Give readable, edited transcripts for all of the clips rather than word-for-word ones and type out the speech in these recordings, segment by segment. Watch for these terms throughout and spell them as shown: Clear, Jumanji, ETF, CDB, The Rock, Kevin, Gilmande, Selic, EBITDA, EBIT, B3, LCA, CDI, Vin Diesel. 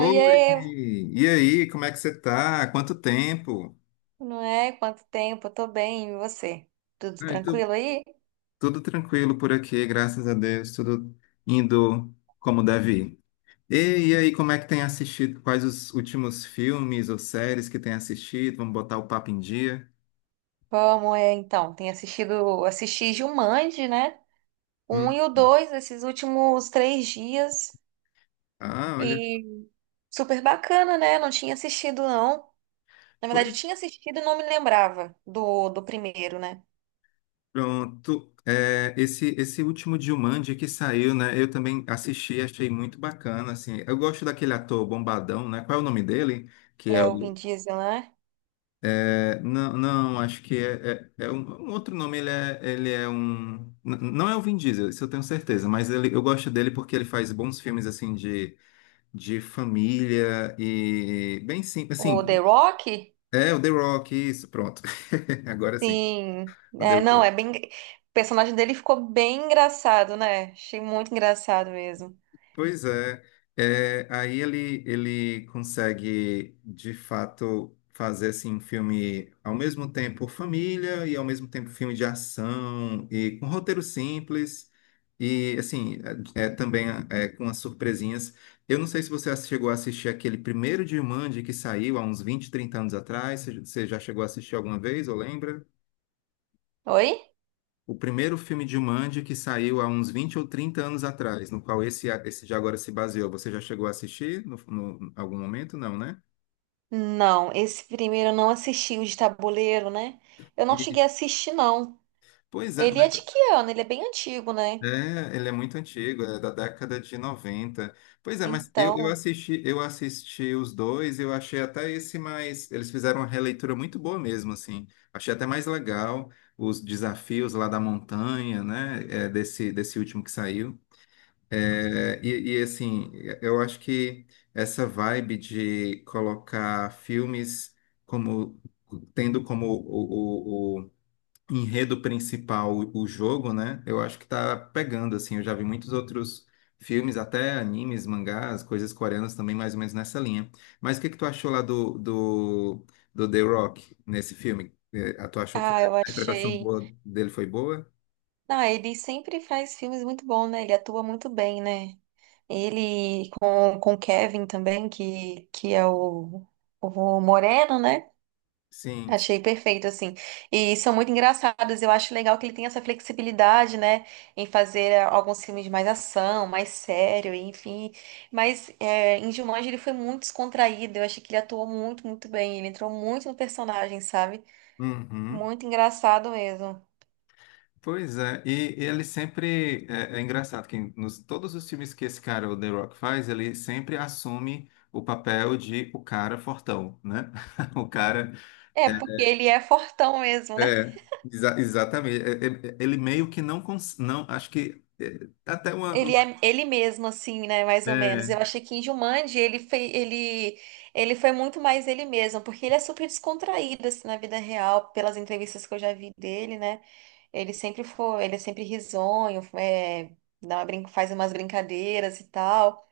Oiê, e aí, como é que você tá? Quanto tempo? não é? Quanto tempo? Eu tô bem, e você? Tudo Ai, tu- tranquilo aí? Tudo tranquilo por aqui, graças a Deus, tudo indo como deve. E, e aí, como é que tem assistido? Quais os últimos filmes ou séries que tem assistido? Vamos botar o papo em dia? Como é então? Tem assistido, assisti Jumanji, né? O Um Hum. e o dois, esses últimos três dias. Ah, olha, E super bacana, né? Não tinha assistido, não. Na verdade, eu pois tinha assistido e não me lembrava do primeiro, né? pronto. É, esse último Jumanji que saiu, né? Eu também assisti, achei muito bacana, assim. Eu gosto daquele ator bombadão, né? Qual é o nome dele? Que é É o o Vin Diesel, né? É, não, não, acho que é um, um outro nome, ele é um. Não é o Vin Diesel, isso eu tenho certeza, mas ele, eu gosto dele porque ele faz bons filmes, assim, de, família e bem simples, O The assim, Rock? é o The Rock, isso, pronto. Agora sim, Sim. o The É, não, é Rock. bem. O personagem dele ficou bem engraçado, né? Achei muito engraçado mesmo. Pois é, é, aí ele consegue de fato fazer assim, um filme ao mesmo tempo família e ao mesmo tempo filme de ação e com roteiro simples, e assim é também, com as surpresinhas. Eu não sei se você chegou a assistir aquele primeiro Jumanji que saiu há uns 20 30 anos atrás. Você já chegou a assistir alguma vez ou lembra? Oi? O primeiro filme de Jumanji que saiu há uns 20 ou 30 anos atrás, no qual esse de agora se baseou. Você já chegou a assistir algum momento? Não, né? Não, esse primeiro eu não assisti, o de tabuleiro, né? Eu não cheguei E- a assistir, não. Pois é, Ele mas é de que ano? Ele é bem antigo, né? Ele é muito antigo, é da década de 90. Pois é, mas eu, eu Então, assisti, eu assisti os dois, eu achei até esse mais. Eles fizeram uma releitura muito boa mesmo, assim. Achei até mais legal os desafios lá da montanha, né? Desse último que saiu. Assim, eu acho que essa vibe de colocar filmes como tendo como o enredo principal o jogo, né? Eu acho que tá pegando, assim. Eu já vi muitos outros filmes, até animes, mangás, coisas coreanas também, mais ou menos nessa linha. Mas o que que tu achou lá do The Rock nesse filme? Tu achou que a ah, eu interpretação achei. boa dele foi boa? Ah, ele sempre faz filmes muito bons, né? Ele atua muito bem, né? Ele com o Kevin também, que é o Moreno, né? Sim. Achei perfeito, assim. E são muito engraçados. Eu acho legal que ele tem essa flexibilidade, né? Em fazer alguns filmes de mais ação, mais sério, enfim. Mas em Jumanji ele foi muito descontraído. Eu achei que ele atuou muito bem. Ele entrou muito no personagem, sabe? Uhum. Muito engraçado mesmo. Pois é, e ele sempre é engraçado que nos todos os filmes que esse cara, o The Rock, faz, ele sempre assume o papel de o cara fortão, né? O cara É, é, porque ele é fortão mesmo, né? é, exatamente. Ele meio que não, acho que é, até uma. Ele é ele mesmo, assim, né? Mais ou menos. Eu achei que em Jumanji ele foi, ele foi muito mais ele mesmo, porque ele é super descontraído, assim, na vida real, pelas entrevistas que eu já vi dele, né? Ele sempre foi, ele é sempre risonho, é, dá uma faz umas brincadeiras e tal,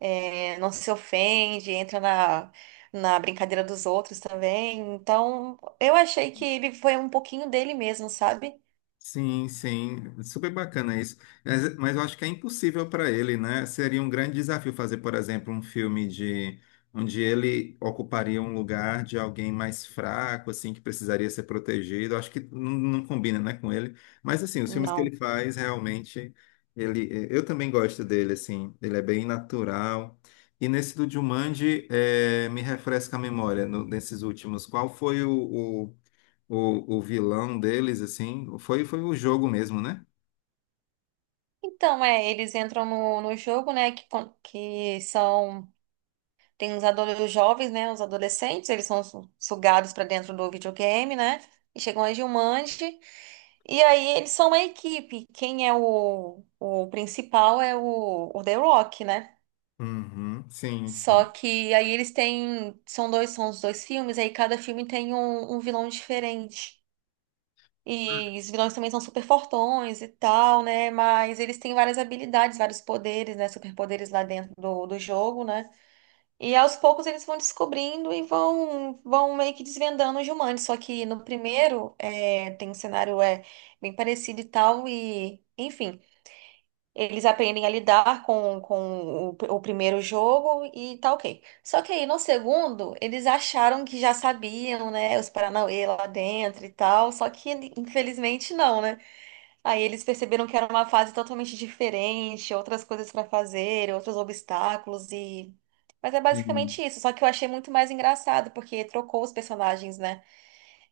é, não se ofende, entra na brincadeira dos outros também. Então, eu achei que ele foi um pouquinho dele mesmo, sabe? Sim, sim, super bacana isso. Mas eu acho que é impossível para ele, né? Seria um grande desafio fazer, por exemplo, um filme de onde ele ocuparia um lugar de alguém mais fraco, assim, que precisaria ser protegido. Eu acho que não, não combina, né, com ele. Mas assim, os filmes que Não. ele faz realmente, eu também gosto dele, assim. Ele é bem natural. E nesse do Jumanji, me refresca a memória nesses últimos. Qual foi o o vilão deles, assim, foi o jogo mesmo, né? Então, é, eles entram no jogo, né, que, que são, tem os, os jovens, né, os adolescentes, eles são sugados para dentro do videogame, né, e chegam a Gilmande, e aí eles são uma equipe, quem é o principal é o The Rock, né, Uhum, sim, só sim, que aí eles têm, são dois, são os dois filmes, aí cada filme tem um, um vilão diferente. E os vilões também são super fortões e tal, né? Mas eles têm várias habilidades, vários poderes, né? Superpoderes lá dentro do jogo, né? E aos poucos eles vão descobrindo e vão, vão meio que desvendando os humanos. Só que no primeiro é, tem um cenário é, bem parecido e tal, e enfim, eles aprendem a lidar com o primeiro jogo e tá ok. Só que aí no segundo, eles acharam que já sabiam, né? Os Paranauê lá dentro e tal, só que infelizmente não, né? Aí eles perceberam que era uma fase totalmente diferente, outras coisas para fazer, outros obstáculos e. Mas é sim, basicamente isso, só que eu achei muito mais engraçado, porque trocou os personagens, né?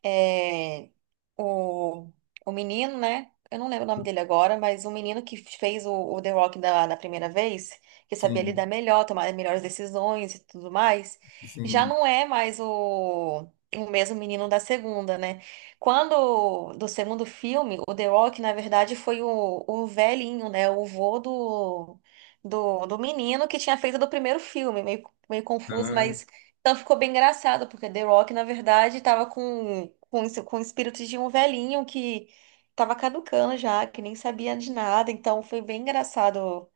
É, o, o menino, né? Eu não lembro o nome dele agora, mas o menino que fez o The Rock da primeira vez, que sabia sim, lidar melhor, tomar melhores decisões e tudo mais, já sim. não é mais o mesmo menino da segunda, né? Quando, do segundo filme, o The Rock, na verdade, foi o velhinho, né? O vô do menino que tinha feito do primeiro filme, meio, meio confuso, Ah, mas. Então ficou bem engraçado, porque The Rock, na verdade, estava com espíritos de um velhinho que estava caducando já, que nem sabia de nada. Então foi bem engraçado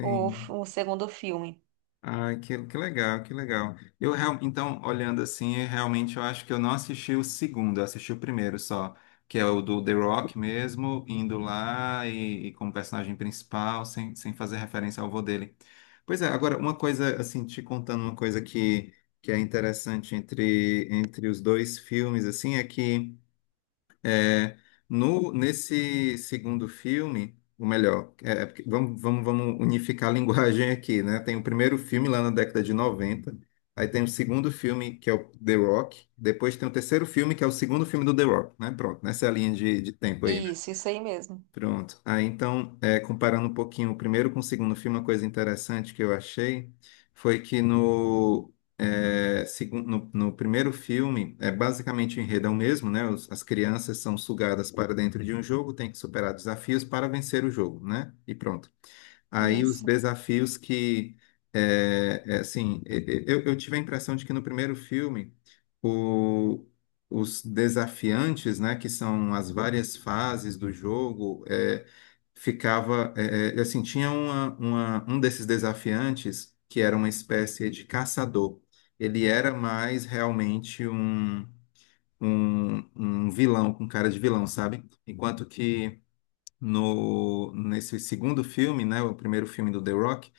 o segundo filme. Ah, que legal, que legal. Eu então, olhando assim, eu realmente eu acho que eu não assisti o segundo, eu assisti o primeiro só, que é o do The Rock mesmo, indo lá e como personagem principal, sem fazer referência ao avô dele. Pois é, agora, uma coisa, assim, te contando uma coisa que é interessante entre os dois filmes, assim, é que. É, no, Nesse segundo filme, ou melhor, é porque vamos unificar a linguagem aqui, né? Tem o primeiro filme lá na década de 90, aí tem o segundo filme, que é o The Rock, depois tem o terceiro filme, que é o segundo filme do The Rock, né? Pronto, nessa linha de tempo aí, Isso aí mesmo. pronto. Ah, então, comparando um pouquinho o primeiro com o segundo filme, uma coisa interessante que eu achei foi que no primeiro filme, é basicamente o enredo é o mesmo, né? As crianças são sugadas para dentro de um jogo, tem que superar desafios para vencer o jogo, né? E pronto. Aí os Isso. desafios que, assim, eu tive a impressão de que no primeiro filme, o- os desafiantes, né, que são as várias fases do jogo, ficava, assim, tinha um desses desafiantes que era uma espécie de caçador. Ele era mais realmente um, um um vilão, com cara de vilão, sabe? Enquanto que no, nesse segundo filme, né, o primeiro filme do The Rock,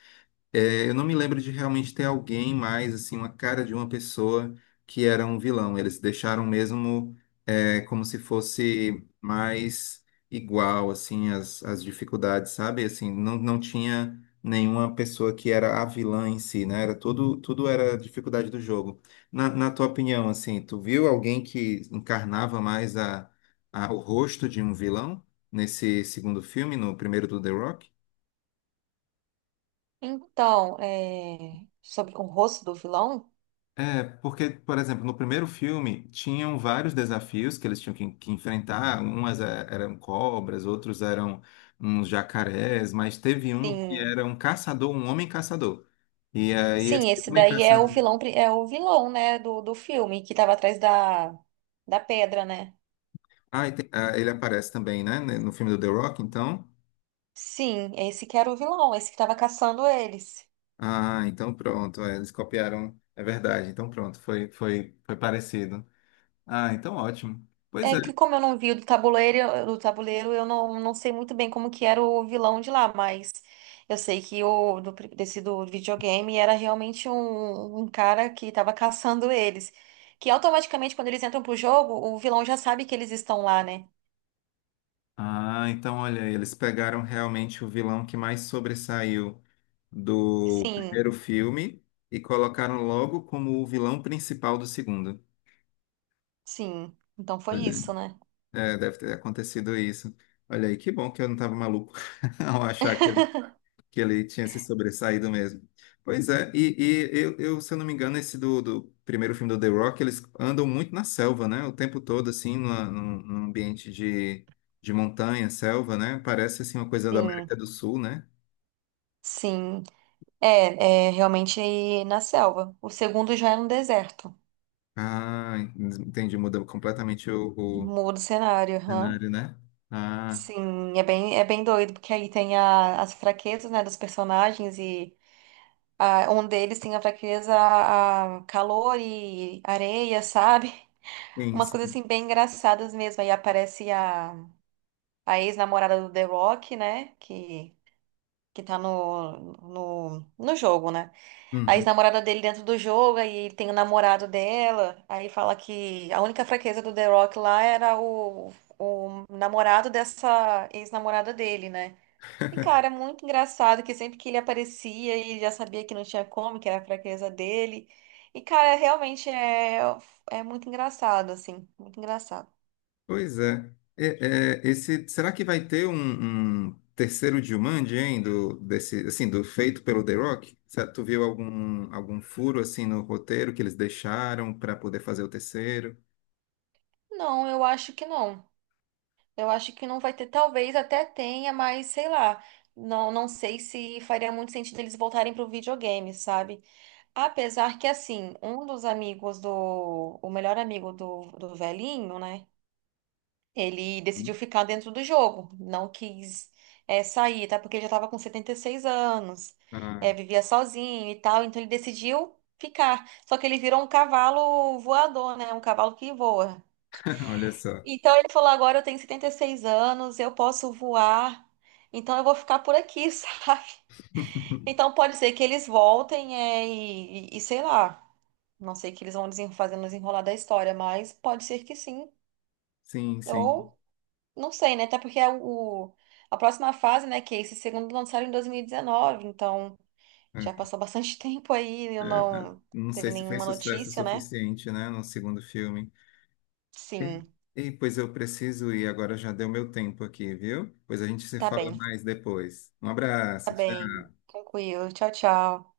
eu não me lembro de realmente ter alguém mais, assim, uma cara de uma pessoa que era um vilão. Eles deixaram mesmo como se fosse mais igual, assim, as dificuldades, sabe? Assim, não, não tinha nenhuma pessoa que era a vilã em si, né? Tudo era dificuldade do jogo. Na tua opinião, assim, tu viu alguém que encarnava mais o rosto de um vilão nesse segundo filme, no primeiro do The Rock? Então, é, sobre o rosto do vilão? É, porque, por exemplo, no primeiro filme tinham vários desafios que eles tinham que enfrentar. Umas eram cobras, outros eram uns jacarés, mas teve um que Sim. era um caçador, um homem caçador. E aí esse Sim, esse homem daí é o caçador. vilão, é o vilão, né, do filme, que estava atrás da pedra, né? Ah, ah, ele aparece também, né? Né, no filme do The Rock, então. Sim, esse que era o vilão, esse que estava caçando eles. Ah, então pronto. Eles copiaram. É verdade, então pronto, foi parecido. Ah, então ótimo. Pois É é. que como eu não vi o do tabuleiro, eu não, não sei muito bem como que era o vilão de lá, mas eu sei que o do, desse do videogame era realmente um, um cara que estava caçando eles. Que automaticamente, quando eles entram pro jogo, o vilão já sabe que eles estão lá, né? Ah, então olha, eles pegaram realmente o vilão que mais sobressaiu do Sim, primeiro filme e colocaram logo como o vilão principal do segundo. sim. Então foi Olha, isso, né? Deve ter acontecido isso. Olha aí, que bom que eu não estava maluco ao achar que ele tinha se sobressaído mesmo. Pois é, e eu, se eu não me engano, esse do primeiro filme do The Rock, eles andam muito na selva, né? O tempo todo, assim, num ambiente de montanha, selva, né? Parece, assim, uma coisa da Sim, América do Sul, né? sim. É, é realmente na selva. O segundo já é no deserto. Ah, entendi, muda completamente o, o Muda o cenário, aham. cenário, né? Ah, Sim, é bem doido, porque aí tem a- as fraquezas, né, dos personagens e ah, um deles tem a fraqueza a calor e areia, sabe? sim, Umas coisas sim. assim bem engraçadas mesmo. Aí aparece a ex-namorada do The Rock, né, que tá no jogo, né? A Uhum. ex-namorada dele dentro do jogo, aí ele tem o namorado dela, aí fala que a única fraqueza do The Rock lá era o namorado dessa ex-namorada dele, né? E, cara, é muito engraçado que sempre que ele aparecia, ele já sabia que não tinha como, que era a fraqueza dele. E, cara, realmente é, é muito engraçado, assim. Muito engraçado. Pois é. Esse, será que vai ter um, terceiro Jumanji, hein, desse, assim, do feito pelo The Rock? Tu viu algum furo assim no roteiro que eles deixaram para poder fazer o terceiro? Não, eu acho que não. Eu acho que não vai ter. Talvez até tenha, mas sei lá. Não, não sei se faria muito sentido eles voltarem pro videogame, sabe? Apesar que, assim, um dos amigos do. O melhor amigo do velhinho, né? Ele decidiu Hum? ficar dentro do jogo, não quis sair, tá? Porque ele já estava com 76 anos, Ah, vivia sozinho e tal, então ele decidiu ficar. Só que ele virou um cavalo voador, né? Um cavalo que voa. olha só. Então ele falou: agora eu tenho 76 anos, eu posso voar, então eu vou ficar por aqui, sabe? Então pode ser que eles voltem e, e sei lá, não sei o que eles vão fazer no desenrolar da história, mas pode ser que sim. Sim, sim. Ou não sei, né? Até porque é o, a próxima fase, né? Que é esse segundo lançaram em 2019, então já É, passou bastante tempo aí eu é, não não sei teve se fez nenhuma sucesso o notícia, né? suficiente, né, no segundo filme. E, Sim, Pois eu preciso ir, agora já deu meu tempo aqui, viu? Pois a gente se tá fala bem, mais depois. Um tá abraço. bem. Tranquilo. Tchau, tchau.